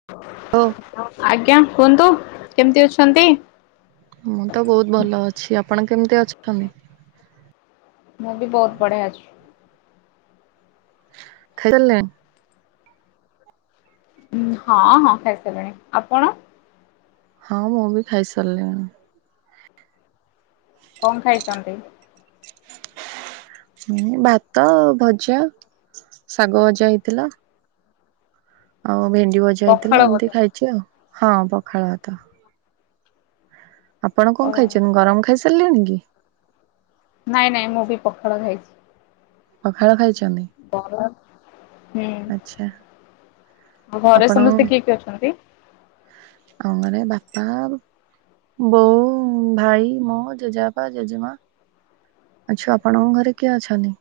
[inaudible] ଓ। ଆଜ୍ଞା କୁହନ୍ତୁ କେମିତି ଅଛନ୍ତି? ମୁଁ ତ ବହୁତ ଭଲ ଅଛି ଆପଣ କେମିତି ଅଛନ୍ତି? ମୁଁ ବି ବହୁତ ବଢ଼ିଆ ଅଛି। ଖାଇଦେଲେ। ହଁ ହଁ ଖାଇ ସାରିଲାଣି ଆପଣ? ହଁ ମୁଁ ବି ଖାଇସାରିଲିଣି। କଣ ଖାଇଛନ୍ତି? ହୁଁ ଭାତ ଭଜା ଶାଗ ଭଜା ହେଇଥିଲା। ଆଉ ଭେଣ୍ଡି ଭଜା ପଖାଳ ହେଇଥିଲା ଏମିତି ବୋଧେ ଖାଇଛି ଆଉ ହଁ ପଖାଳ ଭାତ ଆପଣ ଓ କଣ ଖାଇଛନ୍ତି ଗରମ ଖାଇସାରିଲେଣି କି? ନାଇଁ ନାଇଁ ମୁଁ ବି ପଖାଳ ଖାଇଛି। ପଖାଳ ଖାଇଛନ୍ତି? ଘର ହୁଁ ଆଚ୍ଛା ଆ ଘରେ ଆପଣ ସମସ୍ତେ କିଏ କି ଅଛନ୍ତି? ଘରେ ବାପା ବୋଉ ଭାଇ ମୁଁ ଜେଜେବାପା ଜେଜେମା। ଆଛା ଆପଣଙ୍କ ଘରେ କିଏ ଅଛନ୍ତି?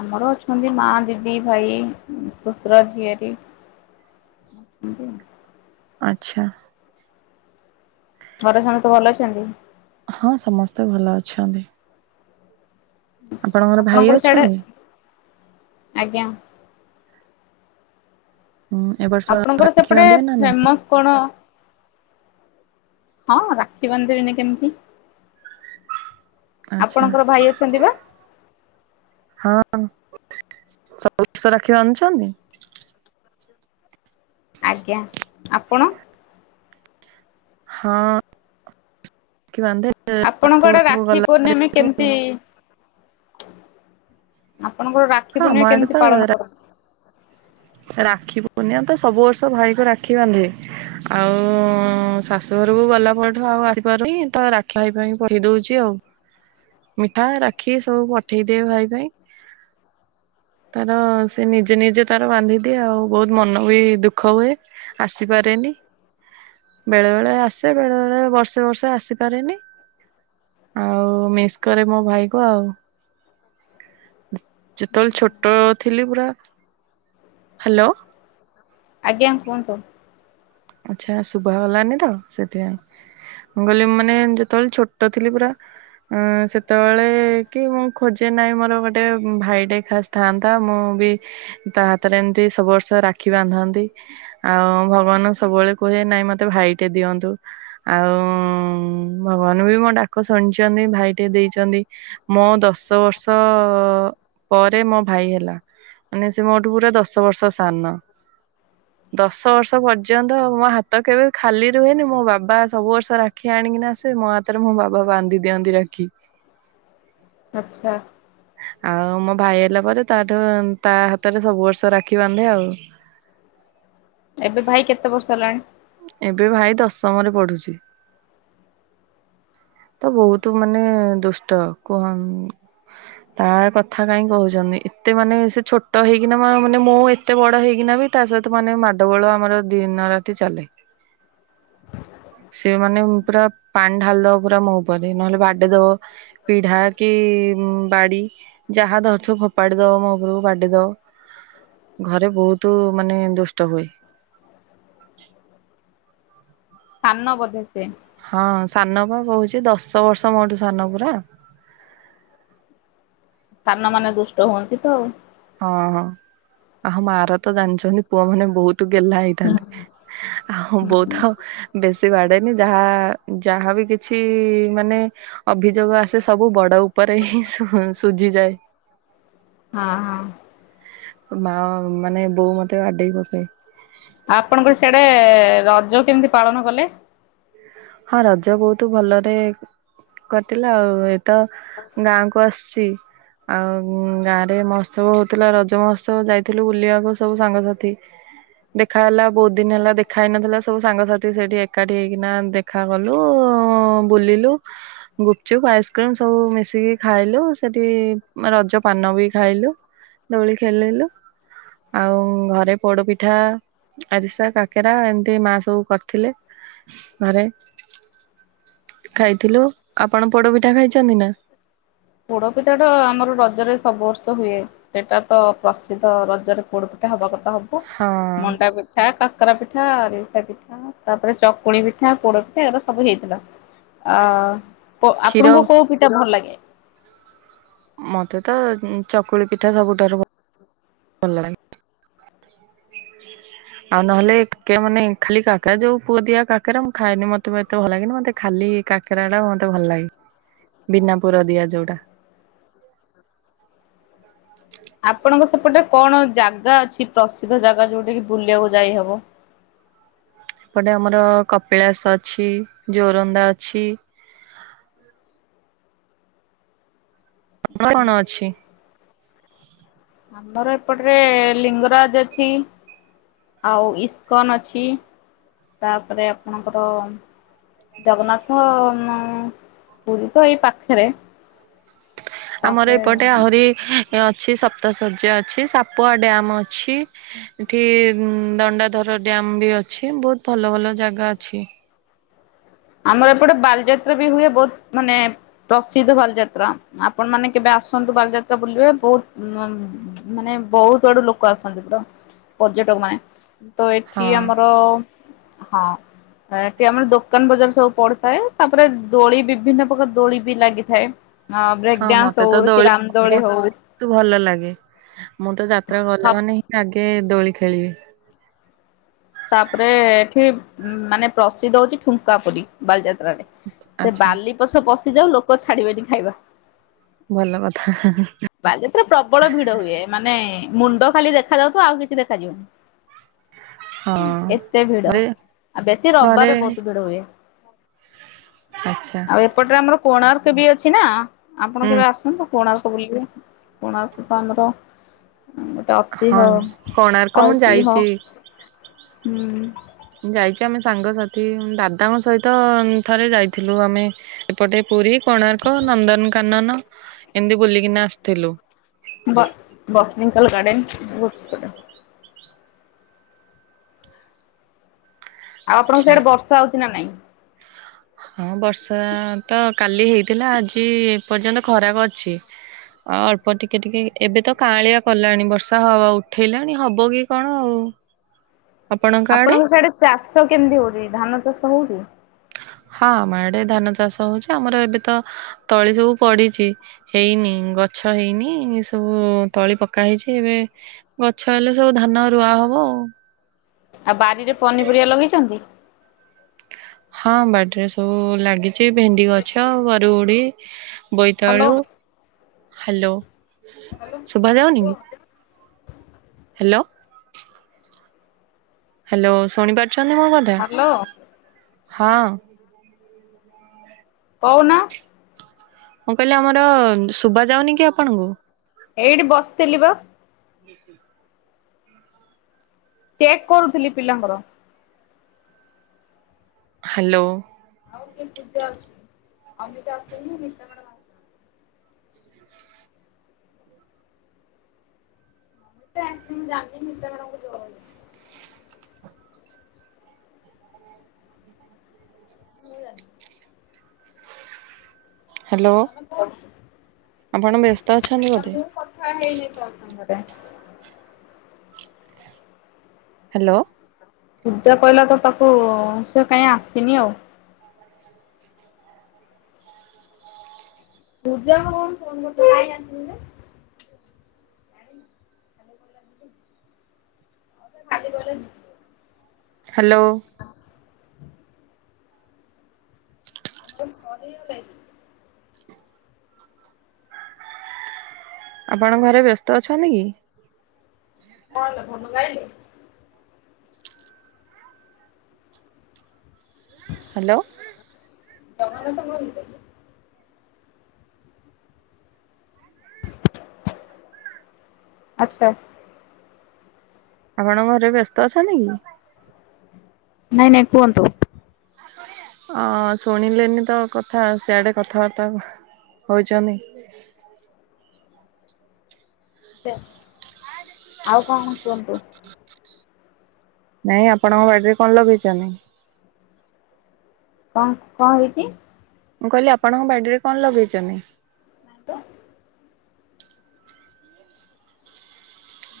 ଆମର ଅଛନ୍ତି ମା ଦିଦି ଭାଇ ପୁତୁରା ଝିଆରି। ଠ ଆଚ୍ଛା। ଘରେ ସମସ୍ତେ ଭଲ ଅଛନ୍ତି। ହଁ ସମସ୍ତେ ଭଲ ଅଛନ୍ତି। ଭାଇ ଆପଣଙ୍କର ସିଆଡେ ଅଛନ୍ତି? ଆଜ୍ଞା। ହୁଁ ଏପ ଆପଣଙ୍କର ସେପଟେ ଫେମସ କଣ? ହଁ ରାକ୍ଷୀ ବାନ୍ଧିବିନି କେମିତି ଆଚ୍ଛା ଆପଣଙ୍କର ଭାଇ ଅଛନ୍ତି ବା? ହଁ ସବୁ ବର୍ଷ ରାଖି ବାନ୍ଧୁଛନ୍ତି? ଆଜ୍ଞା ଆପଣ? ହଁ କି ବାନ୍ଧେ? ଆପଣଙ୍କ ଆଡେ ବାଟଘରକୁ ରାକ୍ଷୀ ଗଲା ପୂର୍ଣ୍ଣିମ ଦିନଠୁ କେମିତି? ଆପଣଙ୍କର ହଁ ରାକ୍ଷୀ ଆମ ପୂର୍ଣ୍ଣିମା ଆଡେ ତ କେମିତି ପାଳନ ରା କରନ୍ତି? ରାକ୍ଷୀ ପୂର୍ଣ୍ଣିମାତ ସବୁ ବର୍ଷ ଭାଇକୁ ରାକ୍ଷୀ ବାନ୍ଧେ ଆଉ ଶାଶୁଘରକୁ ଗଲାପରଠୁ ଆଉ ଆସିପାରୁନି ତରାକ୍ଷି ଭାଇ ପାଇଁ ପ ପଠେଇ ଦଉଚି ଆଉ ମିଠା ରାଖୀ ସବୁ ପଠେଇଦିଏ ଭାଇ ପାଇଁ ତାର ସେନିଜେ ନିଜେ ତା ବାନ୍ଧିଦିଏ ଆଉ ବହୁତ୍ ମନବି ଦୁଃଖ ହୁଏ ଆସିପାରେନି ବେଳେ ବେଳେ ଆସେ ବେଳେ ବେଳେ ବର୍ଷେ ବର୍ଷେ ଆସିପାରେନି ଆଉ ମିସ୍ କରେ ମୋ ଭାଇକୁ ଆଉ। ଯେତେବେଳେ ଛୋଟ ଥିଲି ପୁରା ହାଲୋ। ଆଜ୍ଞା କୁହନ୍ତୁ? ଆଚ୍ଛା ଶୁଭା ଗଲାନିତ ସେଥିପାଇଁ। ମୁକହିଲି ମାନେ ଯେତେବେଳେ ଛୋଟ ଥିଲି ପୁରା ଅ ସେତେବେଳେକି ମୁଁ ଖୋଜେ ନାହିଁ ମୋର ଗୋଟେ ଭାଇଟେ ଖାସ୍ ଥାଆନ୍ତା ମୁଁବି ତାହାତରେ ଏମିତି ସବୁ ବର୍ଷ ରାକ୍ଷୀ ବାନ୍ଧନ୍ତି। ଆଉ ଭଗବାନଙ୍କୁ ସବୁବେଳେ କୁହେ ନାଇଁ ମତେ ଭାଇଟେ ଦିଅନ୍ତୁ। ଆଉ ଭଗବାନବି ମୋଡାକ ଶୁଣିଚନ୍ତି ଭାଇଟେ ଦେଇଚନ୍ତି। ମଁ ଦଶ ବର୍ଷ ପରେ ମୋଭାଇ ହେଲା। ମାନେ ସେମୋଠୁ ପୁରା ଦଶ ବର୍ଷ ସାନ ଦଶ ବର୍ଷ ପର୍ ପର୍ଯ୍ୟନ୍ତ ମୋହାତ କେବେ ଖାଲି ରୁହେନି ମୋ ବାବା ସବୁ ବର୍ଷ ରାକ୍ଷୀ ଆଣିକିନା ସେମୋ ହାତ ତରେ ମବାବା ବା ଆନ୍ଧି ଦିଅନ୍ତି ରାଖୀ। ଆଚ୍ଛା। ଆଉ ମୋଭାଇ ହେଲା ପରେ ତାଠୁ ତାହାତରେ ସବୁ ବର୍ଷ ରାକ୍ଷୀ ବାନ୍ଧେ ଆଉ। ଏବେ ଭାଇ କେତେ ବର୍ଷ ହେଲାଣି? ଏବେ ଭାଇ ଦଶମରେ ପଢୁଛି। ତବହୁତ ମାନେ ଦୁଷ୍ଟ କୁହନ୍ ତାକଥା କାଇହିଁ କହୁଚନ୍ତି ଏତେ ମାନେ ସେଛୋଟ ହେଇକିନା ମାନେ ମୋଏ ଏତେ ବଡ଼ ହେଇକିନାବି ତାସହିତ ମାନେ ମାଡଗୋଳ ଆମର ଦିନ ରାତି ଚାଲେ। ସେମାନେ ପୁରା ପାଣି ଢାଲିଦବ ପୁରା ମୋଉପରେ ନହେଲେ ବାଡେଇଦବ ପିଢା କି ବାଡ଼ି ଯାହା ଧରିଥିବ ଫୋପାଡ଼ି ଦବ ମୋଉପରୁ ବାଡିଦବ ଘରେ ବହୁତ୍ ମାନେ ଦୁଷ୍ଟ ହୁଏ। ସାନ ବୋଧେ ସିଏ? ହଁ ସାନପା କହୁଚି ଦଶ ବର୍ଷ ମୋଠୁ ସାନ ପୁରା। ସାନ ମାନେ ଦୁଷ୍ଟ ହୁଅନ୍ତିତ ଆଉ। ହଁ ହଁ ଆଉ ମାରତ ଜାଣିଚନ୍ତି ପୁଅ ମାନେ ବହୁତ୍ ଗେହ୍ଲା ହୁଁ ହେଇଥାନ୍ତି। ଆ ହଁ ବୋଉତ ବେଶୀ ବାଡ଼େନି ଯାହା ଯାହାବି କିଛି ମାନେ ଅଭିଯୋଗ ଆସେ ସବୁ ବଡ଼ ଉପରେହିଁ ସୁ ସୁଜିଯାଏ। ହଁ ହଁ। ମା ମାନେ ବୋଉ ମତେ ବାଡେଇ ପକାଏ। ଆପଣଙ୍କର ସିଆଡ଼େ ରଜ କେମିତି ପାଳନ କଲେ? ହଁ ରଜ ବହୁତ୍ ଭଲରେ କଟିଲା ଆଉ ଏତ ଗାଁକୁ ଆସିଚି। ଆଉ ଗାଁରେ ମହୋତ୍ସବ ହଉଥିଲା ରଜ ମହୋତ୍ସବ ଯାଇଥିଲୁ ବୁଲିଆକୁ ସବୁ ସାଙ୍ଗସାଥି। ଦେଖା ହେଲା ବହୁତ୍ ଦିନି ହେଲା ଦେଖା ହେଇ ନଥିଲା ସବୁ ସାଙ୍ଗସାଥି ସେଇଠି ଏକାଠି ହେଇକିନା ଦେ ଦେଖା କଲୁ ବୁଲିଲୁ ଗୁପଚୁପ୍, ଆଇସ୍କ୍ରିମ୍ ସବୁ ମିଶିକି ଖାଇଲୁ ସେଠି ରଜ ପାନ ବି ଖାଇଲୁ। ଦୋଳି ଖେଳିଲୁ ଆଉ ଘରେ ପୋଡପିଠା ଆରିସା, କାକେରା ଏମିତି ମା ସବୁ କରିଥିଲେ ଘରେ। ଖାଇଥିଲୁ ଆପଣ ପୋଡପିଠା ଖାଇଚନ୍ତି ନା? ପୋଡପିଠା ତ ଆମର ରଜରେ ସବୁ ବର୍ଷ ହୁଏ। ସେଇଟା ତ ପ୍ରସିଦ୍ଧ ରଜରେ ପୋଡ଼ ପିଠା ହବା କଥା ହବ ହଁ ମଣ୍ଡା ପିଠା, କାକରା ପିଠା, ଆରିସା ପିଠା ତାପରେ ଚକୁଳି ପିଠା, ପୋଡ ପିଠା ଏରା ସବୁ ହେଇଥିଲା। ଅ- କ୍ଷୀର ଆପଣଙ୍କୁ କୋଉ ପିଠା ଭଲ ଲାଗେ? ମତେ ତ ଚକୁଳି ପିଠା ସବୁଠାରୁ ଭ ଭଲ ଲାଗେ। ଆଉ ନହେଲେ କେ ମାନେ ଖାଲି କାକେରା ଯଉ ପୁର ଦିଆ କାକେରା ମୁଁ ଖାଏନି ମତେ ଭା ମତେ ଭଲ ଲାଗେନି ମତେ ଖାଲି କାକେରା ଟା ମତେ ଭଲ ଲାଗେ ବିନା ପୁର ଦିଆ ଯଉଟା। ଆପଣଙ୍କ ସେପଟେ କଣ ଜାଗା ଅଛି ପ୍ରସିଦ୍ଧ ଜାଗା ଯଉଠି କିି ବୁଲିଆକୁ ଯାଇହବ? ଏପଟେ ଆମର କପିଳାସ ଅଛି, ଯୋରନ୍ଦା ଅଛି ତମର କଣ ଅଛି? ଆମର ଏପଟରେ ଲିଙ୍ଗରାଜ୍ ଅଛି। ଆଉ ଇସ୍କନ୍ ଅଛି ତାପରେ ଆପଣଙ୍କର ଜଗନ୍ନାଥ ମ ପୁରୀ ତ ଏଇ ପାଖେରେ। ଆମର ଏପଟେ ଆହୁରି ଅଛି ସପ୍ତଶଯ୍ୟା ଅଛି, ସାପୁଆ ଡ୍ୟାମ୍ ଅଛି। ଏଠି ଦଣ୍ଡାଧାର ଡ଼୍ୟାମ୍ ବି ଅଛି ବହୁତ୍ ଭଲ ଭଲ ଜାଗା ଅଛି। ଆମର ଏପଟେ ବାଲିଯାତ୍ରା ବି ହୁଏ ବହୁତ୍ ମାନେ ପ୍ରସିଦ୍ଧ ବାଲିଯାତ୍ରା ଆପଣ ମାନେ କେବେ ଆସନ୍ତୁ ବାଲିଯାତ୍ରା ବୁଲିବେ ବହୁତ୍ ଉମ୍ ମାନେ ବହୁତ୍ ଆଡୁ ଲୋକ ଆସନ୍ତି ତ ପର୍ଯ୍ୟଟକ ମାନେ। ତ ଏଠି ହଁ ଆମର ହଁ ଏଠି ଆମର ଦୋ ଦୋକାନ ବଜାର ସବୁ ପଡିଥାଏ ତାପରେ ଦୋଳି ବିଭିନ୍ନ ପ୍ରକାର ଦୋଳି ବି ଲାଗିଥାଏ। ହଁ ବ୍ରେକ୍ ଡ୍ୟାନ୍ସ ମତେ ତ ହଉ କି ରାମ୍ ଦୋଳି ଖେଳିବାକୁ ହଉ ଭଲ ଲାଗେ। ମୁଁ ତ ଯାତ୍ରା ଗଲା ସବ୍ ମାନେ ହିଁ ଆଗେ ଦୋଳି ଖେଳିବି। ତାପରେ ଏଠି ମାନେ ପ୍ରସିଦ୍ଧ ହଉଚି ଠୁଙ୍କା ପୁରୀ ବାଲିଯାତ୍ରାରେ। ସେ ଆଚ୍ଛା। ବାଲି ପଛେ ପଶି ଯାଉ ଲୋକ ଛାଡିବେନି ଖାଇବା। ଭଲ କଥା। ବାଲିଯାତ୍ରା ପ୍ରବଳ ଭିଡ ହୁଏ ମାନେ ମୁଣ୍ଡ ଖାଲି ଦେଖାଯାଉଥିବ ଆଉ କିଛି ଦେଖାଯିବନି। ହଁ ଏତେ ଭିଡ ଘରେ ଆଉ ବେଶୀ ଘରେ ରବିବାରେ ବହୁତ ଭିଡ ହୁଏ। ଆଚ୍ଛା। ଆଉ ଏପଟରେ ଆମର କୋଣାର୍କ ବି ଅଛି ନା ଆପଣ ହୁଁ କେବେ ଆସନ୍ତୁ। କୋଣାର୍କ ବୁଲିବେ କୋଣାର୍କ ଆମର ହଁ ଅତିହ- କୋଣାର୍କ ମୁଁ ଐତିହ। ଯାଇଛି। ହୁଁ। ଯାଇଚି ଆମେ ସାଙ୍ଗସାଥି ଦାଦାଙ୍କ ସହିତ ଥରେ ଯାଇଥିଲୁ ଆମେ। ଏପଟେ ପୁରୀ, କୋଣାର୍କ, ନନ୍ଦନକାନନ ଏମିତି ବୁଲିକିନା ଆସିଥିଲୁ। ବ- ବଟନିକାଲ୍ ଗାଡେନ୍। ଆଉ ଆପଣଙ୍କ ଆଚ୍ଛା ସିଆଡେ ବର୍ଷା ହଉଚି ନା ନାଇଁ? ହଁ ବର୍ଷା ତ କାଲି ହେଇଥିଲା ଆଜି ଏପର୍ଯ୍ୟନ୍ତ ଖରା ବ ଅଛି। ଆଉ ଅଳ୍ପ ଟିକେ ଟିକେ ଏବେ ତ କାଁଆଳିଆ କଲାଣି ବର୍ଷା ହବ- ଉଠେଇଲାଣି ହବ କି କଣ ଆଉ। ହଁ ଆପଣଙ୍କ ସିଆଡେ ଚାଷ କେମିତି ହଉଚି ଧାନ ଚାଷ ହଉଚି? ହଁ ଆମ ଆଡେ ଧାନ ଚାଷ ହଉଛି ଆମର ଏବେ ତ ତଳି ସବୁ ପଡିଛି। ହେଇନି ଗଛ ହେଇନି ସବୁ ତଳି ପକା ହେଇଛି ଏବେ। ଗଛ ହେଲେ ସବୁ ଧାନ ରୁଆ ହବ ଆଉ। ଆଉ ବାରିରେ ପନିପରିବା ଲଗେଇଛନ୍ତି। ହଁ ବାଡିରେ ସବୁ ଲାଗିଛି ଭେଣ୍ଡି ଗଛ ବରୁଉଡି। ହ୍ୟାଲୋ ବୋଇତାଳୁ ହାଲୋ। ହାଲୋ। ଶୁଭା ଯାଉନି କି ହାଲୋ। ହାଲୋ ଶୁଣି ପାରୁଛନ୍ତି ମୋ କ ହାଲୋ। ହଁ। ହଁ କ ଉନ। ମୁଁ କହିଲି ଆମର ଶୁଭା ଯାଉନି କି ଆପଣଙ୍କୁ। ଏଇଠି ବସିଥିଲି ବା। ହୁଁ ହୁ ଚେକ୍ କରୁଥିଲି ପିଲାଙ୍କର। ହାଲୋ। [unintelligible] ହ [unintelligible] [unintelligible] ହାଲୋ। ହଁ କୁହନ୍ତୁ। ଆପଣ ବ୍ୟସ୍ତ ଅଛନ୍ତି ବୋଧେ। [unintelligible] ହାଲୋ। ପୂଜା କହିଲା ତ ତାକୁ ସେ କାଇଁ ଆସିନି ଆଉ। [unintelligible] [unintelligible] ହାଲୋ। [unintelligible] ଆପଣ ଘରେ ବ୍ୟସ୍ତ ଅଛନ୍ତି କି। [unintelligible] ହାଲୋ। [unintelligible] ଆଚ୍ଛା। ଆପଣ ଘରେ ବ୍ୟସ୍ତ ଅଛନ୍ତି କି। ନାଇଁ ନାଇଁ କୁହନ୍ତୁ। ଅ ଶୁଣିଲେନି ତ କଥା ସିଆଡ଼େ କଥାବାର୍ତ୍ତା ହଉଛନ୍ତି। ସେ ଆଉ କଣ କୁହନ୍ତୁ। ନାଇଁ ଆପଣଙ୍କ ବାଡ଼ିରେ କଣ ଲଗେଇ ଚନି। କଁ କଁ ହେଇଛି। ମୁଁ କହିଲି ଆପଣଙ୍କ ବାଡ଼ିରେ କଣ ଲଗେଇଚନ୍ତି। [unintelligible]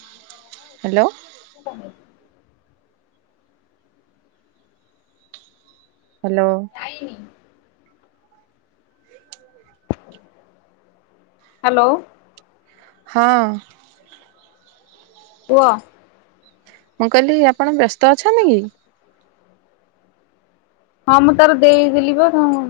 [unintelligible] ହାଲୋ। [inaudible] ହାଲୋ। ଖାଇନି। ହାଲୋ। ହଁ। କୁହ। ମୁଁ କହିଲି ଆପଣ ବ୍ୟସ୍ତ ଅଛନ୍ତି କି? ହଁ ମୁଁ ତାର ଦେଇଥିଲି ବା କଣ